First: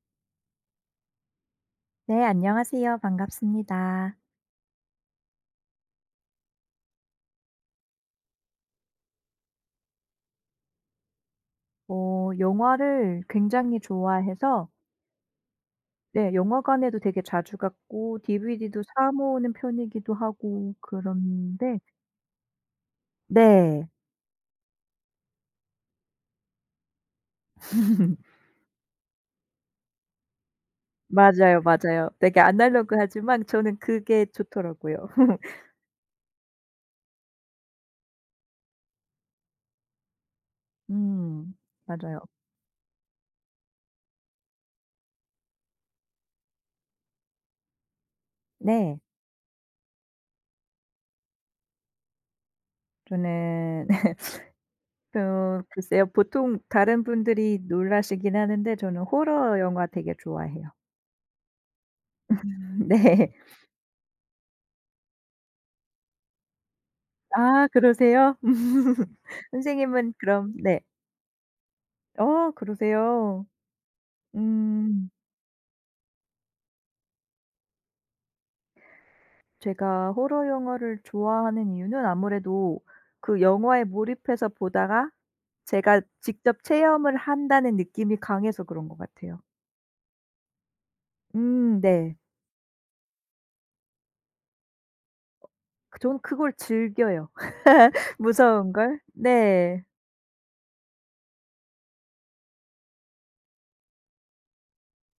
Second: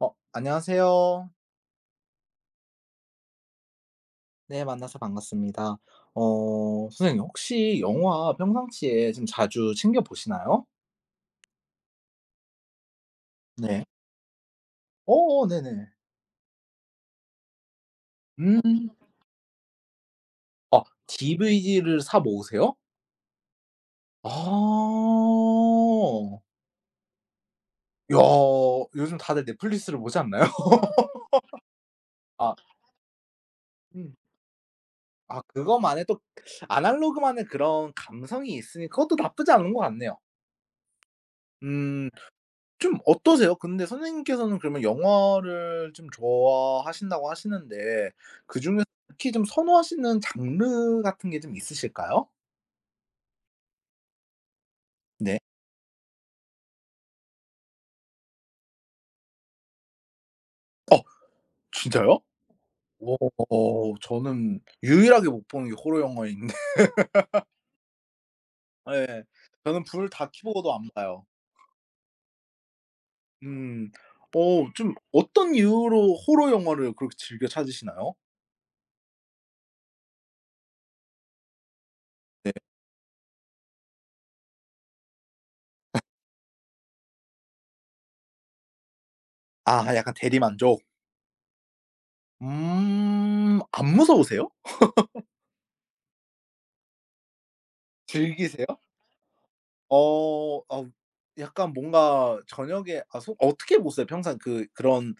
안녕하세요. 네, 안녕하세요. 반갑습니다. 네, 만나서 반갑습니다. 선생님, 혹시 영화 평상시에 좀 자주 챙겨 보시나요? 영화를 굉장히 네. 좋아해서 네네. 네, 영화관에도 되게 자주 갔고 DVD도 음. 사 모으는 편이기도 하고 아, 그런데 DVD를 사 모으세요? 네. 아. 야, 요즘 다들 넷플릭스를 보지 않나요? 맞아요, 맞아요. 되게 아, 아날로그하지만 저는 음. 그게 좋더라고요. 아, 그것만의 또 아날로그만의 그런 감성이 있으니 그것도 나쁘지 않은 것 같네요. 음 음. 맞아요. 좀 어떠세요? 근데 선생님께서는 그러면 영화를 좀 좋아하신다고 하시는데 그중에서 네. 특히 좀 선호하시는 장르 같은 게 좀 있으실까요? 저는 네. 글쎄요. 보통 다른 분들이 놀라시긴 하는데 저는 호러 영화 되게 좋아해요. 어 진짜요? 네. 저는 유일하게 못 보는 게 호러 영화인데 아, 그러세요? 예. 저는 불 선생님은 다 그럼 켜고도 네. 안 봐요. 어 그러세요? 음. 좀 음. 어떤 이유로 호러 영화를 그렇게 즐겨 찾으시나요? 제가 호러 영화를 좋아하는 이유는 네. 아무래도 그 영화에 몰입해서 보다가 제가 직접 체험을 한다는 느낌이 강해서 그런 것 같아요. 아 약간 대리만족. 네. 음. 안 무서우세요? 그 저는 그걸 즐겨요. 즐기세요? 무서운 걸. 네. 어 아 약간 뭔가 저녁에 아 소 어떻게 보세요? 평상 그런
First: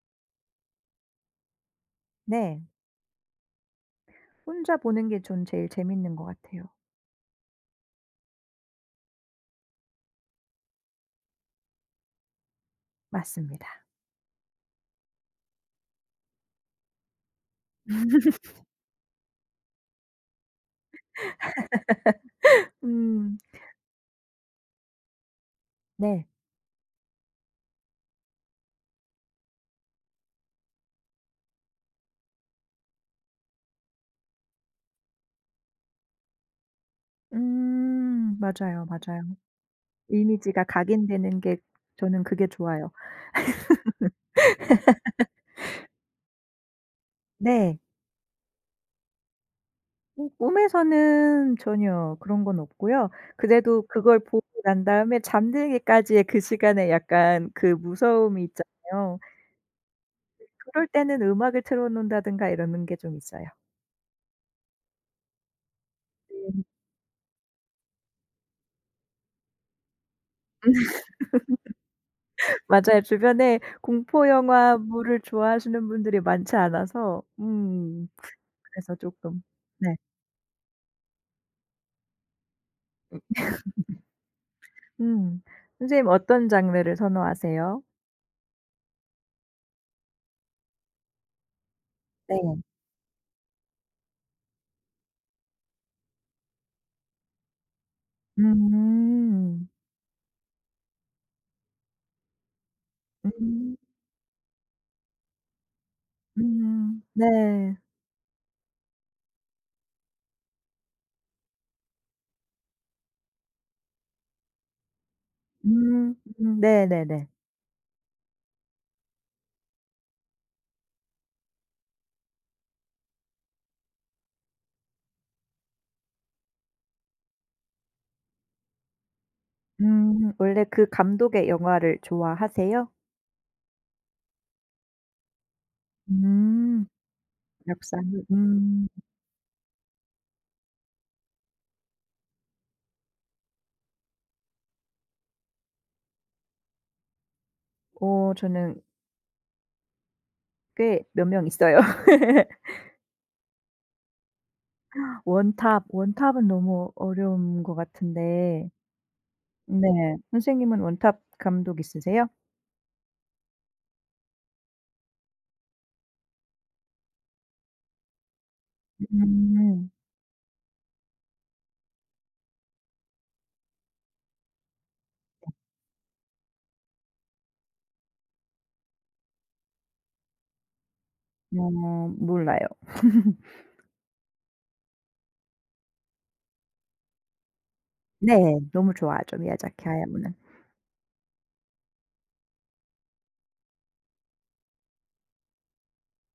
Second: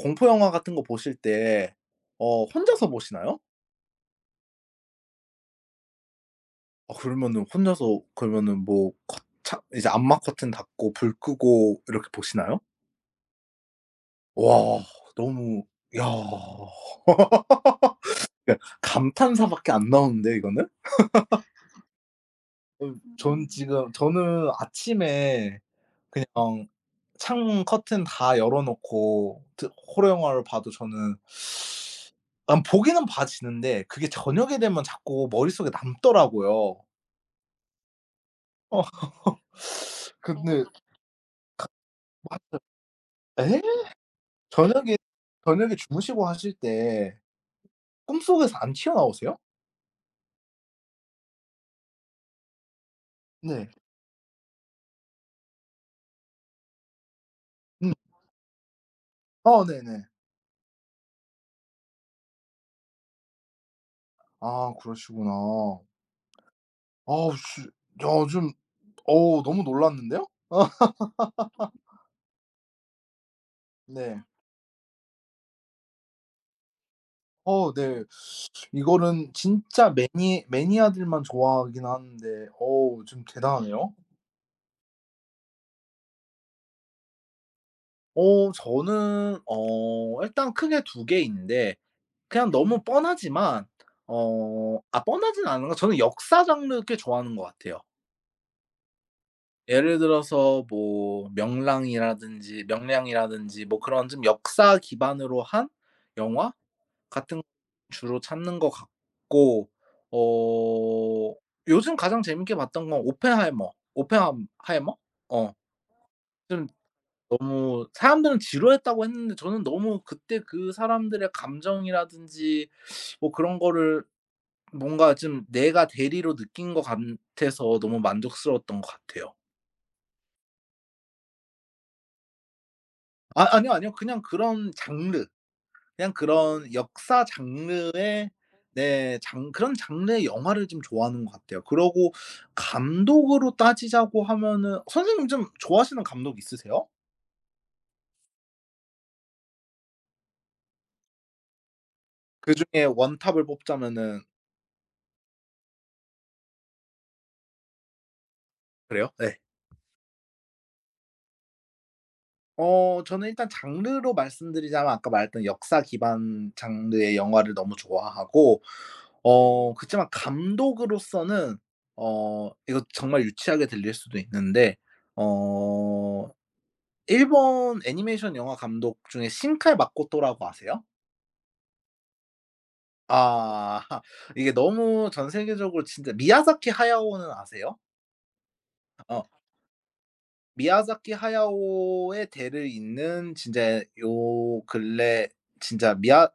공포 영화 같은 거 보실 때 네. 혼자서 보시나요? 혼자 보는 게 전 제일 재밌는 것 같아요. 아 그러면은 혼자서 그러면은 뭐 커 창 이제 암막 커튼 닫고 불 끄고 이렇게 보시나요? 맞습니다. 와 너무 야. 그러니까 감탄사밖에 안 나오는데 이거는? 어 음. 전 지금 저는 아침에 네. 그냥 창문 커튼 다 열어 놓고 드 호러 영화를 봐도 저는 난 보기는 봐지는데 그게 저녁에 되면 자꾸 머릿속에 남더라고요. 음. 어 맞아요, 맞아요. 이미지가 근데 각인되는 게 저는 맞 그게 아 좋아요. 저녁에 주무시고 하실 때 네. 꿈속에서 안 튀어나오세요? 음, 꿈에서는 전혀 그런 건 없고요. 네. 그래도 그걸 보고 난 다음에 잠들기까지의 그 시간에 약간 그 음. 무서움이 있잖아요. 아 네네. 그럴 때는 음악을 틀어 놓는다든가 이러는 게 좀 있어요. 아 그러시구나. 네. 아우 씨 야 좀 어우 너무 놀랐는데요? 아 맞아요. 주변에 네. 공포 영화물을 좋아하시는 분들이 많지 않아서 어 네. 음, 그래서 이거는 쪼끔 진짜 네. 매니아들만 좋아하긴 하는데 어우 좀 대단하네요. 음. 선생님 어떤 장르를 선호하세요? 어 저는 어 일단 크게 두 개인데 그냥 네. 너무 뻔하지만 어 아 뻔하진 않은 가 저는 역사 장르 꽤 좋아하는 것 같아요. 음. 예를 들어서 뭐 명랑이라든지 명량이라든지 음. 뭐 그런 좀 역사 기반으로 한 영화? 음. 같은 네. 주로 찾는 것 같고 어 요즘 가장 재밌게 봤던 건 오펜하이머? 어. 음. 음. 좀 네네네. 너무 사람들은 지루했다고 했는데 저는 너무 그때 그 사람들의 감정이라든지 뭐 그런 거를 뭔가 좀 내가 대리로 느낀 것 같아서 너무 만족스러웠던 것 같아요. 음. 원래 그 감독의 영화를 좋아하세요? 아 아니요, 아니요. 그냥 그런 장르. 그냥 그런 음. 역사 역사는 장르의 네 장 그런 장르의 영화를 좀 좋아하는 것 같아요. 그러고 감독으로 따지자고 하면은 선생님 좀 좋아하시는 감독 있으세요? 저는 꽤 몇 명 있어요. 그중에 원탑을 뽑자면은 원탑, 원탑은 너무 어려운 것 같은데. 그래요? 네. 네. 선생님은 원탑 감독 있으세요? 저는 일단 장르로 말씀드리자면 아까 말했던 역사 기반 장르의 영화를 너무 좋아하고 어그 음. 지만 감독으로서는 이거 정말 유치하게 들릴 수도 있는데 어 일본 애니메이션 영화 감독 중에 신칼 마코토라고 아세요? 어 몰라요. 아 이게 너무 전 세계적으로 진짜 미야자키 하야오는 아세요? 네. 너무 어 좋아하죠, 미야자키 하야오는. 미야자키 하야오의 대를 잇는 진짜 요 근래 진짜 미야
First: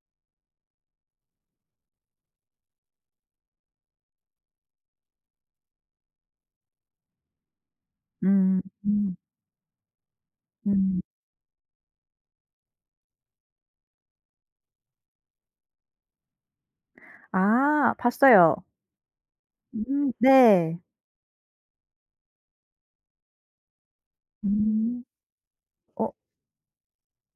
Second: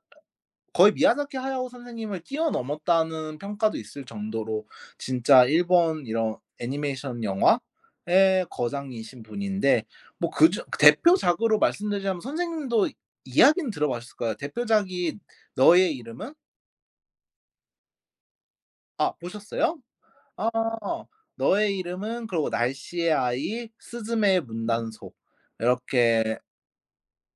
거의 미야자키 하야오 선생님을 뛰어넘었다는 평가도 있을 정도로 진짜 일본 이런 애니메이션 영화의 음. 음. 거장이신 분인데 뭐 그중 음. 대표작으로 말씀드리자면 선생님도 이야기는 들어봤을 거예요. 대표작이 너의 이름은 아 봤어요. 아 보셨어요? 아. 네. 너의 이름은 그리고 날씨의 아이, 스즈메의 음. 문단속 어 이렇게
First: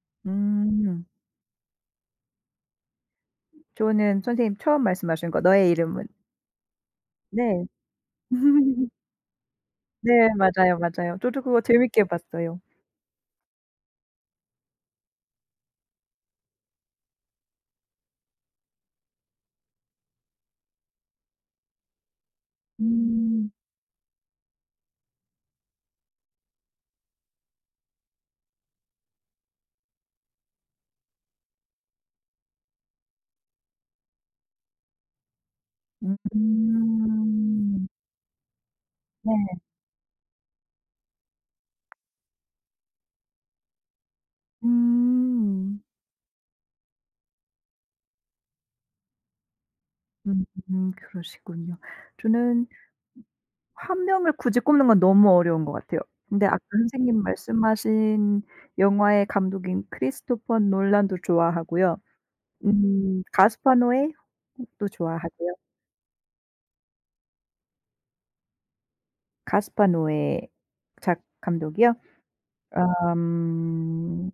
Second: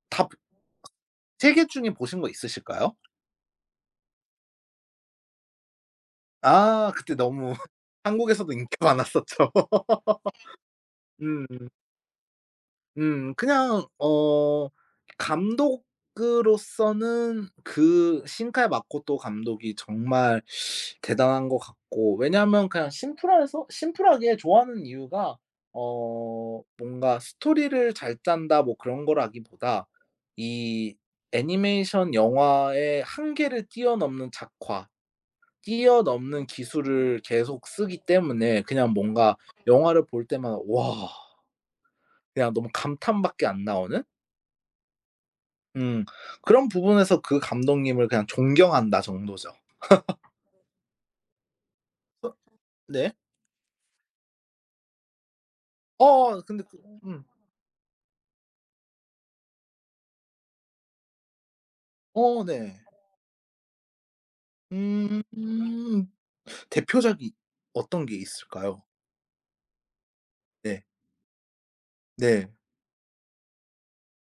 다 음. 3 개 중에 보신 거 있으실까요? 저는 선생님 처음 말씀하신 거 너의 이름은. 아 그때 너무 네. 한국에서도 인기가 많았었죠. 네 맞아요, 맞아요. 저도 그거 음. 재밌게 봤어요. 음. 그냥 어 감독으로서는 그 신카이 마코토 감독이 정말 대단한 것 같고 왜냐하면 그냥 음. 심플해서 심플하게 좋아하는 이유가 뭔가 '스토리를 잘 짠다.' 뭐 그런 거라기보다 이 애니메이션 영화의 한계를 뛰어넘는 작화 음. 뛰어넘는 기술을 계속 음. 쓰기 때문에 그냥 네. 뭔가 영화를 볼 때마다 와 그냥 너무 감탄밖에 안 나오는 음. 음 그런 부분에서 그 감독님을 그냥 존경한다 정도죠. 음, 그러시군요. 저는 네. 한 명을 굳이 꼽는 건 너무 어려운 것 같아요. 어 근데 아까 근데 그 선생님 음. 말씀하신 영화의 감독인 크리스토퍼 놀란도 좋아하고요. 어 네. 음, 가스파 노에도 음 좋아하고요. 음, 대표작이 어떤 게 있을까요? 가스파 노에 네. 작 감독이요? 네. 음.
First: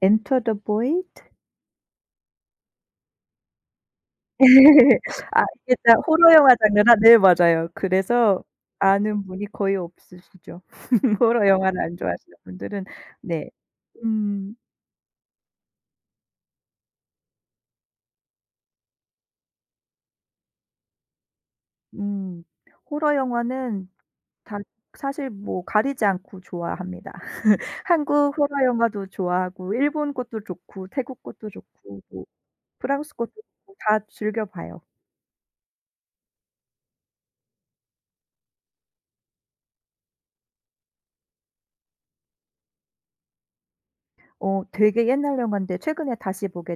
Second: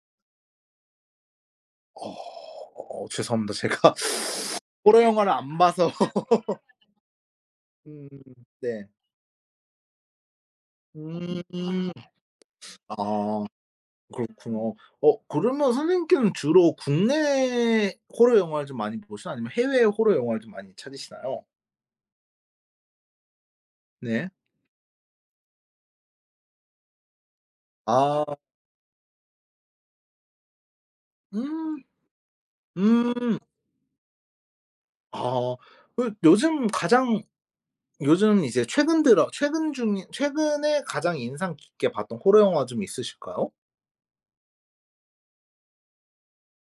엔터 더보이 어 죄송합니다. 제가 i 호러 영화를 아 안 이게 봐서 다 호러 영화 장르라 네 맞아요. 음 그래서 네. 아는 분이 거의 없으시죠. 호러 영화를 음. 안 좋아하시는 분들은. 아. 네. 음. 그렇구나. 그러면 선생님께는 주로 국내 호러 영화를 좀 많이 보시나요? 아니면 해외 호러 영화를 좀 많이 찾으시나요? 음. 호러 영화는 네. 다 사실 뭐 가리지 않고 좋아합니다. 아. 한국 호러 영화도 좋아하고 일본 것도 좋고 태국 것도 음. 좋고 뭐 프랑스 것도 음. 좋고 다 즐겨 봐요. 아. 그 요즘 가장 요즘 이제 최근 들어 최근 중에 최근에 가장 인상 깊게 봤던 호러 영화 좀 있으실까요? 어 되게 옛날 영화인데 최근에 다시 보게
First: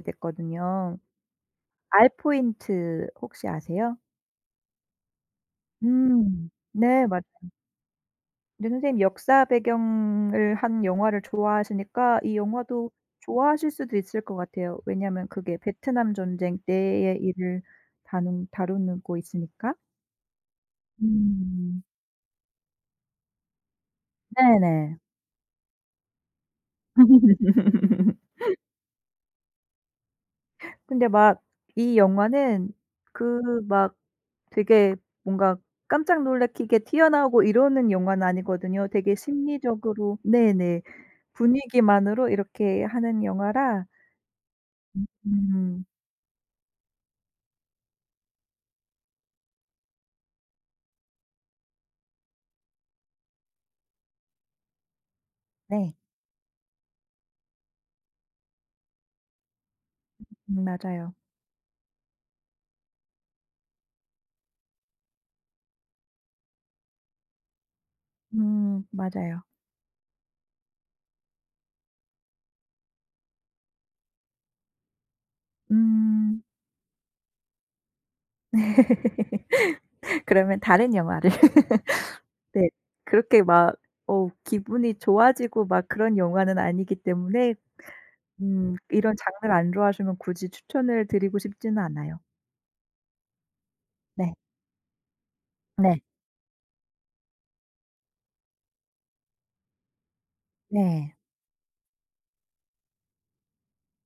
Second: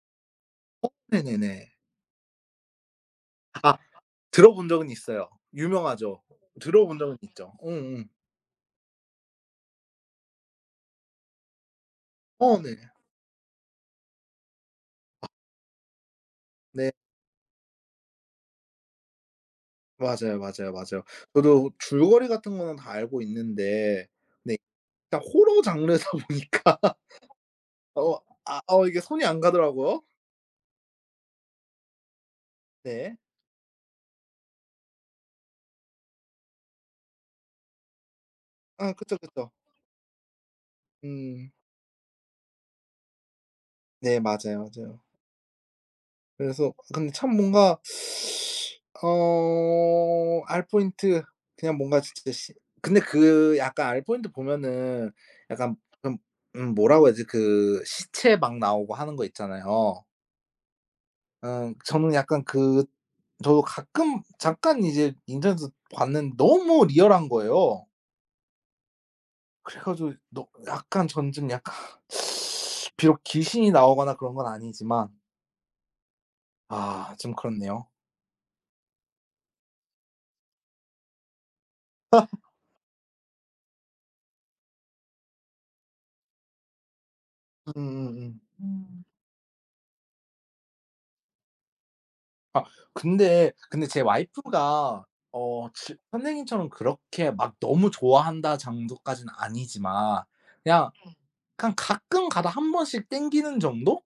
어 됐거든요. 네네네. 알포인트 혹시 아 아세요? 들어본 적은 있어요. 유명하죠. 음. 들어본 네 적은 맞아요. 있죠. 음음. 근데 선생님 역사 배경을 한 영화를 좋아하시니까 이 어 네. 영화도 좋아하실 수도 있을 것 같아요. 왜냐면 하 그게 베트남 전쟁 네. 때의 일을 다룬 다루고 있으니까. 맞아요, 맞아요, 맞아요. 저도 음. 줄거리 같은 거는 다 알고 있는데 네 네네. 일단 호러 장르다 보니까 어 이게 손이 안 가더라고요. 근데 막 이 영화는 네. 그막 되게 뭔가 깜짝 놀래키게 튀어나오고 이러는 영화는 아니거든요. 아 되게 그쵸, 그쵸. 심리적으로 네네. 음. 분위기만으로 이렇게 하는 영화라 네 맞아요, 맞아요. 음. 그래서 근데 참 뭔가 어 알포인트 그냥 뭔가 진짜 시 근데 그 약간 알포인트 보면은 약간 네. 좀 뭐라고 해야지 그 시체 막 나오고 하는 거 있잖아요. 맞아요. 어 저는 약간 그 저도 가끔 잠깐 이제 인터넷에서 봤는데 너무 리얼한 거예요. 맞아요. 그래 가지고 너 약간 전 좀 약간 비록 귀신이 나오거나 그런 건 아니지만 음. 아 좀 그렇네요. 그러면 다른 영화를. 네. 그렇게 막 어 기분이 좋아지고 막 그런 영화는 아니기 때문에 음, 음. 이런 장르를 안 좋아하시면 굳이 추천을 드리고 싶지는 않아요. 아 근데 제 네. 와이프가 어 지 네. 선생님처럼 그렇게 막 너무 좋아한다 정도까지는 아니지만 그냥 네. 네. 그냥 가끔 가다 한 번씩 땡기는 정도로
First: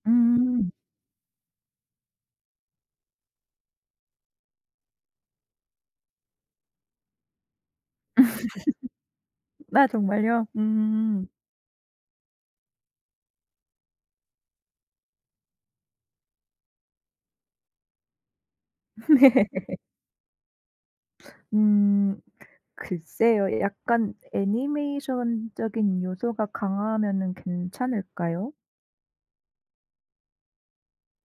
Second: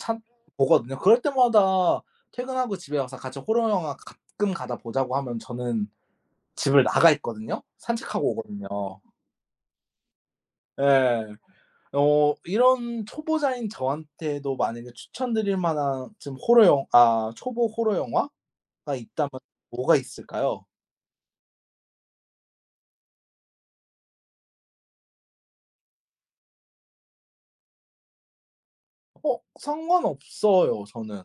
찾 음. 보거든요. 그럴 때마다 퇴근하고 집에 와서 같이 호러 영화 가끔 가다 보자고 하면 저는 집을 나가 있거든요. 산책하고 오거든요. 아 정말요? 예. 음. 이런 초보자인 저한테도 만약에 추천드릴 만한 지금 호러 영 아 초보 호러 영화 가 있다면 네. 뭐가 있을까요? 음. 글쎄요. 약간 애니메이션적인 요소가 강하면은 괜찮을까요? 어 상관없어요 저는.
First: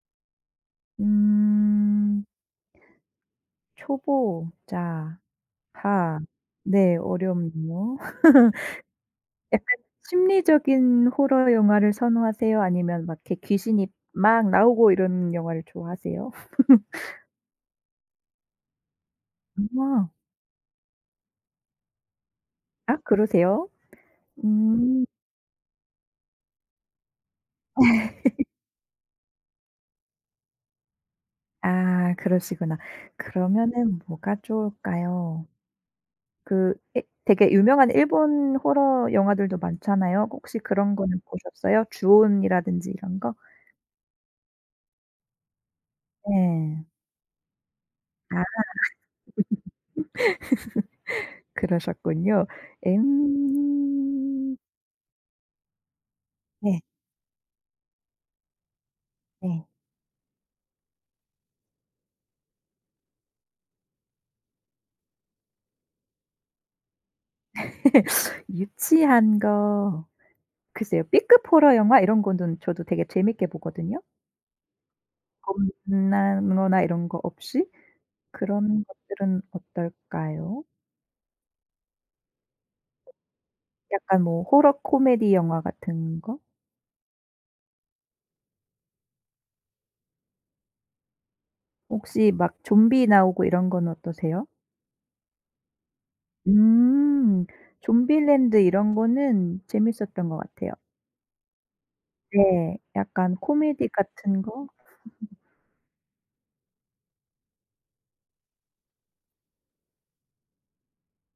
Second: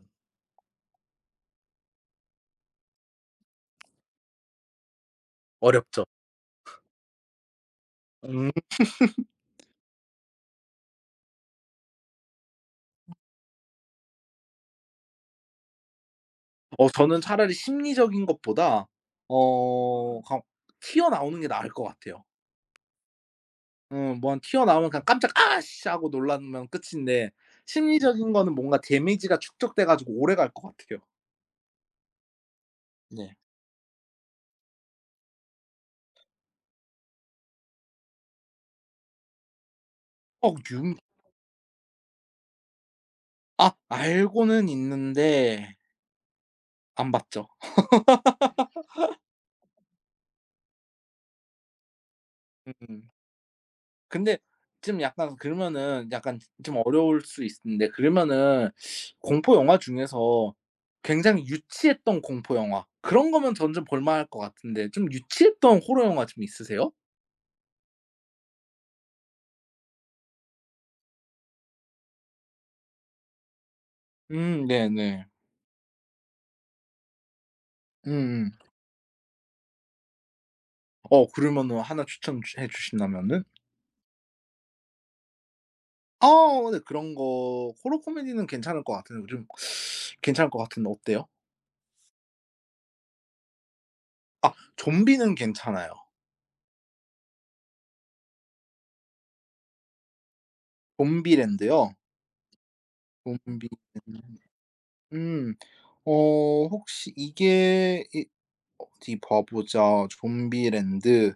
음. 초보자 어렵죠. 하. 네. 어렵네요. 음. 약간 심리적인 호러 영화를 선호하세요? 아니면 막 이렇게 귀신이 막 나오고 이런 영화를 좋아하세요? 저는 차라리 심리적인 것보다 아. 그냥 튀어나오는 게 나을 것 같아요. 아 그러세요? 뭐 한 튀어나오면 그냥 음. 깜짝 '아씨.' 하고 놀라면 끝인데 심리적인 거는 뭔가 데미지가 축적돼 가지고 오래 갈 것 같아요. 아 그러시구나. 네. 그러면은 뭐가 좋을까요? 그 예 되게 유명한 일본 호러 영화들도 많잖아요. 어 혹시 그런 유 거는 보셨어요? 주온이라든지 이런 거? 아 알고는 있는데 네. 안 봤죠. 아 그러셨군요. 음. 근데 음. 좀 약간 그러면은 약간 좀 네 어려울 수 있는데 그러면은 공포 네. 영화 중에서 굉장히 유치했던 공포 영화 그런 거면 점점 볼 만할 것 같은데 좀 유치했던 호러 영화 좀 있으세요? 유치한 거 글쎄요. B급 호러 영화 이런 거는 저도 되게 재밌게 보거든요. 네네. 겁나거나 이런 거 없이. 음음. 그런 것들은 어떨까요? 그러면은 나 추천해 주신다면은? 약간 뭐 호러 코미디 영화 같은 아 거? 어네 그런 거 호러 코미디는 괜찮을 것 같은데 어때요? 혹시 막 좀비 나오고 이런 건 어떠세요? 아 좀비는 괜찮아요. 음. 좀비랜드 이런 거는 재밌었던 것 같아요. 좀비랜드요? 네. 약간 코미디 좀비랜드. 같은 거. 음. 어 혹시 이게 이 어디 봐 보자. 좀비랜드.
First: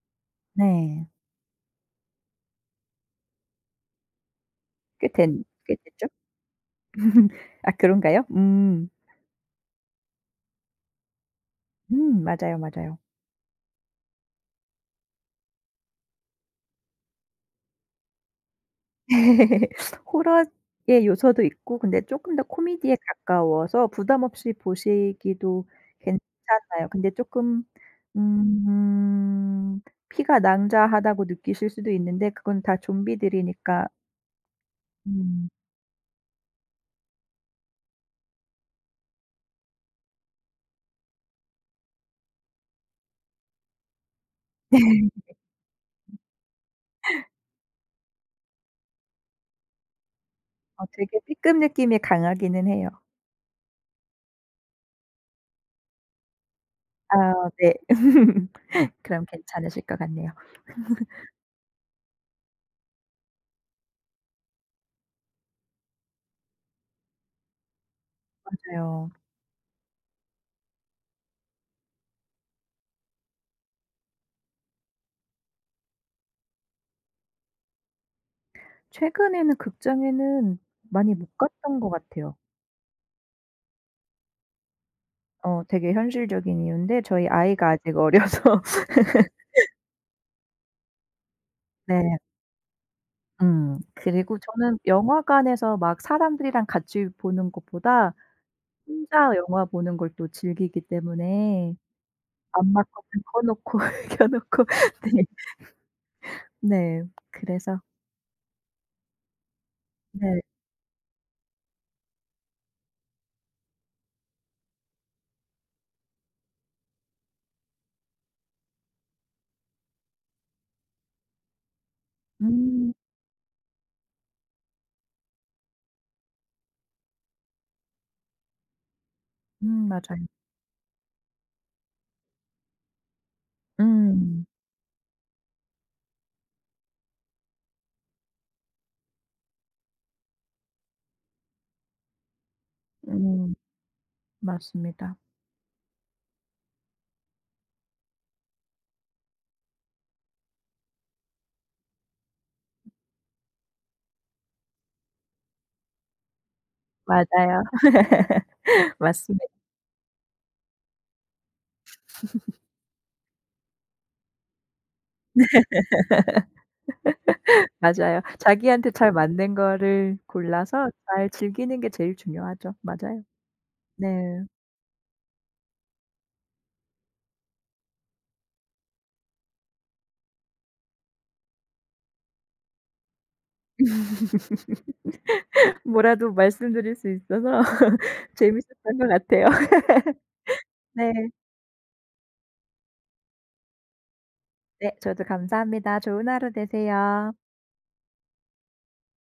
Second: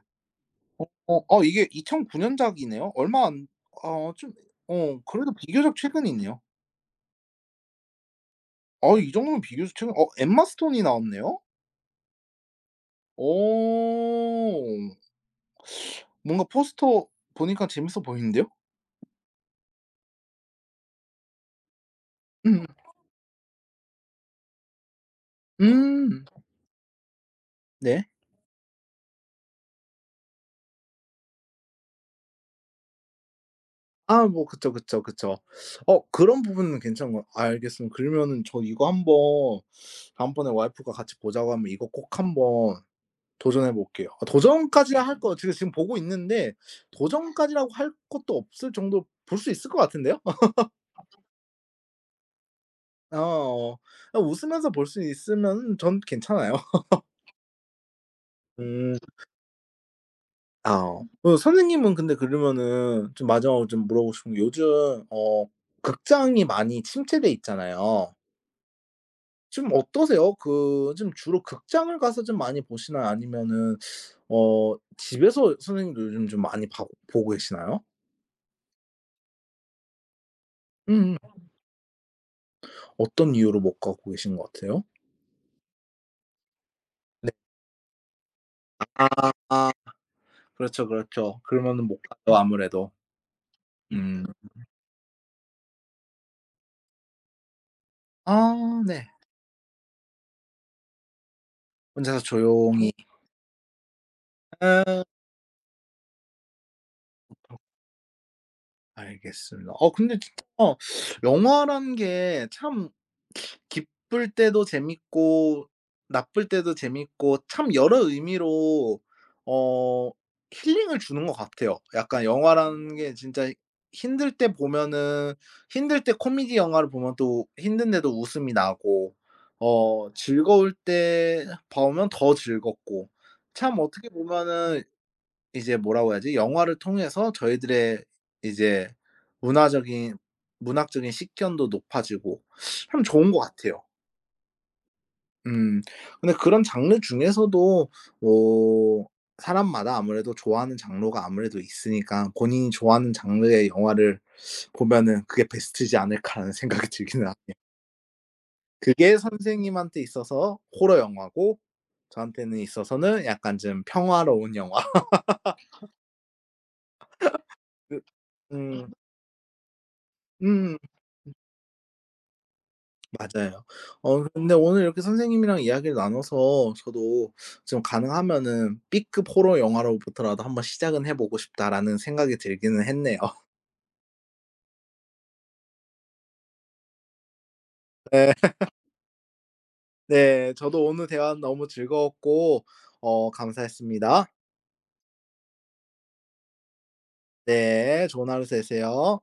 네. 이게 2009 년작이네요. 얼마 안 어 좀 어 꽤 그래도 된 꽤 비교적 됐죠? 최근이네요. 아 그런가요? 음. 이 정도면 비교적 최근 어 엠마 스톤이 나왔네요? 맞아요, 맞아요. 오.. 뭔가 포스터 보니까 재밌어 보이는데요? 호러의 요소도 있고 근데 쪼끔 더 음. 코미디에 가까워서 부담 없이 보시기도 음. 괜찮아요. 근데 쪼끔 네. 음, 피가 낭자하다고 느끼실 수도 있는데 그건 다 좀비들이니까 아 뭐 그쵸, 그쵸, 그쵸. 음. 그런 부분은 괜찮은 거 알겠습니다. 그러면은 저 이거 한번 다음번에 와이프가 같이 보자고 하면 이거 꼭 한번 도전해 볼게요. 아 도전까지 할 거 지금 지금 보고 있는데 도전까지라고 할 것도 없을 정도로 볼 수 있을 것 같은데요? 어 되게 삐끔 느낌이 강하기는 해요. 어. 어. 웃으면서 볼 수 있으면 전 괜찮아요. 아 네. 음. 그럼 괜찮으실 것 같네요. 아. 어. 선생님은 근데 그러면은 좀 마지막으로 좀 물어보고 싶은 게 요즘 어 극장이 많이 침체돼 있잖아요. 맞아요. 좀 어떠세요? 그 좀 주로 극장을 가서 좀 많이 보시나요? 아니면은 집에서 선생님도 요즘 좀 많이 봐 보고 계시나요? 최근에는 극장에는 음 많이 못 갔던 것 같아요. 어떤 이유로 못 가고 계신 것 같아요? 어 되게 현실적인 이유인데 저희 네. 아이가 아직 어려서 아 그렇죠, 그렇죠. 그러면은 못 네. 가죠 아무래도. 음. 음. 그리고 저는 영화관에서 막 사람들이랑 같이 보는 것보다 아 네. 혼자 영화 보는 걸 또 즐기기 때문에 혼자서 조용히 암막커튼 꺼 놓고 켜 놓고 아. 네. 네. 그래서 알겠습니다. 근데 네. 진짜 영화라는 게 참 기쁠 때도 재밌고 나쁠 때도 재밌고 참 여러 의미로 어 힐링을 주는 것 같아요. 약간 음. 영화라는 게 진짜 힘들 때 보면은 힘들 때 코미디 영화를 보면 또 힘든데도 웃음이 나고 맞아요. 즐거울 때 보면 더 즐겁고 참 어떻게 음. 보면은 이제 뭐라고 해야지? 영화를 통해서 저희들의 이제 문화적인 문학적인 식견도 높아지고 참 좋은 것 음 같아요. 맞습니다. 음. 근데 그런 장르 중에서도 뭐 사람마다 아무래도 좋아하는 장르가 아무래도 있으니까 본인이 좋아하는 장르의 영화를 보면은 '그게 베스트지 않을까.'라는 생각이 들기는 하네요. 맞아요. 그게 맞습니다. 선생님한테 있어서 호러 영화고 저한테는 있어서는 약간 좀 평화로운 영화. 그 맞아요. 음. 자기한테 잘 맞는 거를 음. 골라서 잘 즐기는 게 제일 중요하죠. 맞아요. 맞아요. 네. 근데 오늘 이렇게 선생님이랑 이야기를 나눠서 저도 좀 가능하면은 'B급 호러 영화로부터라도 한번 시작은 해 보고 싶다.'라는 생각이 들기는 했네요. 뭐라도 말씀드릴 수 있어서 네. 재밌었던 것 같아요. 네. 저도 오늘 네. 대화 너무 즐거웠고 감사했습니다. 네 저도 감사합니다. 좋은 하루 되세요. 네. 좋은 하루 되세요.